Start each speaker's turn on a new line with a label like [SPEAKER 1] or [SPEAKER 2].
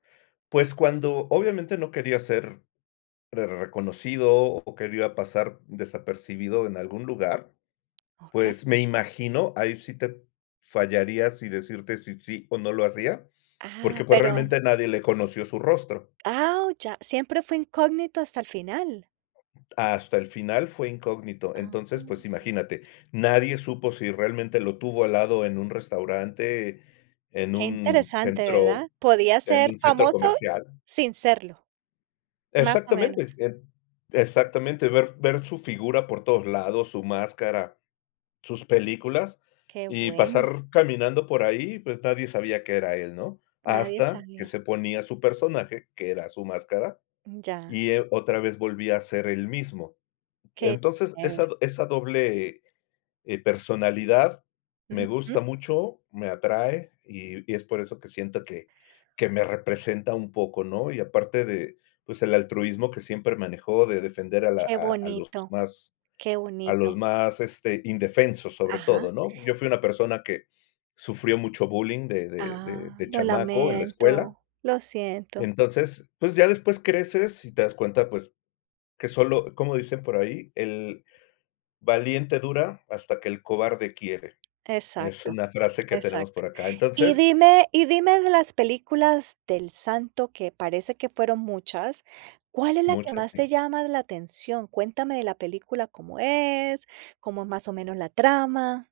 [SPEAKER 1] Pues, cuando, obviamente, no quería ser rer reconocido o quería pasar desapercibido en algún lugar,
[SPEAKER 2] Okey.
[SPEAKER 1] pues, me imagino, ahí sí te fallaría si decirte si sí o no lo hacía,
[SPEAKER 2] Ah,
[SPEAKER 1] porque, pues,
[SPEAKER 2] pero
[SPEAKER 1] realmente, nadie le conoció su rostro.
[SPEAKER 2] Ah, oh, ya, siempre fue incógnito hasta el final.
[SPEAKER 1] Hasta el final fue incógnito.
[SPEAKER 2] Ah.
[SPEAKER 1] Entonces, pues, imagínate, nadie supo si realmente lo tuvo al lado en un restaurante, en
[SPEAKER 2] Qué
[SPEAKER 1] un
[SPEAKER 2] interesante, ¿verdad?
[SPEAKER 1] centro
[SPEAKER 2] Podía
[SPEAKER 1] en
[SPEAKER 2] ser
[SPEAKER 1] un centro
[SPEAKER 2] famoso
[SPEAKER 1] comercial.
[SPEAKER 2] sin serlo, más o menos.
[SPEAKER 1] Exactamente, et exactamente, ver ver su figura por todos lados, su máscara, sus películas,
[SPEAKER 2] Qué
[SPEAKER 1] y
[SPEAKER 2] bueno.
[SPEAKER 1] pasar caminando por ahí, pues, nadie sabía qué era él, ¿no?
[SPEAKER 2] Nadie
[SPEAKER 1] Hasta que
[SPEAKER 2] sabía.
[SPEAKER 1] se ponía su personaje, que era su máscara,
[SPEAKER 2] Mm, ya.
[SPEAKER 1] y él, otra vez volvía a ser él mismo.
[SPEAKER 2] Qué
[SPEAKER 1] Entonces,
[SPEAKER 2] chévere.
[SPEAKER 1] esa do esa doble, eh, personalidad, me
[SPEAKER 2] Ujú.
[SPEAKER 1] gusta mucho, me atrae, y y es por eso que siento que que me representa un poco, ¿no? Y aparte de, pues, el altruismo que siempre manejó, de defender a la
[SPEAKER 2] Qué
[SPEAKER 1] a a los
[SPEAKER 2] bonito,
[SPEAKER 1] más
[SPEAKER 2] qué
[SPEAKER 1] a los
[SPEAKER 2] bonito.
[SPEAKER 1] más, este, indefensos, sobre
[SPEAKER 2] Ajá.
[SPEAKER 1] todo, ¿no? Yo fui una persona que sufrió mucho bullying de de de
[SPEAKER 2] Ah,
[SPEAKER 1] de
[SPEAKER 2] lo
[SPEAKER 1] chamaco en la escuela
[SPEAKER 2] lamento, lo siento.
[SPEAKER 1] entonces, pues, ya después creces y te das cuenta, pues, que solo cómo dicen por ahí: "El valiente dura hasta que el cobarde quiere". Es
[SPEAKER 2] Exacto,
[SPEAKER 1] una frase que tenemos
[SPEAKER 2] exacto.
[SPEAKER 1] por acá.
[SPEAKER 2] Y
[SPEAKER 1] Entonces
[SPEAKER 2] dime y dime de las películas de El Santo, que parece que fueron muchas, ¿cuál es la que
[SPEAKER 1] Muchas,
[SPEAKER 2] más te
[SPEAKER 1] sí.
[SPEAKER 2] llama la atención? Cuéntame de la película, ¿cómo es? ¿Cómo es más o menos la trama?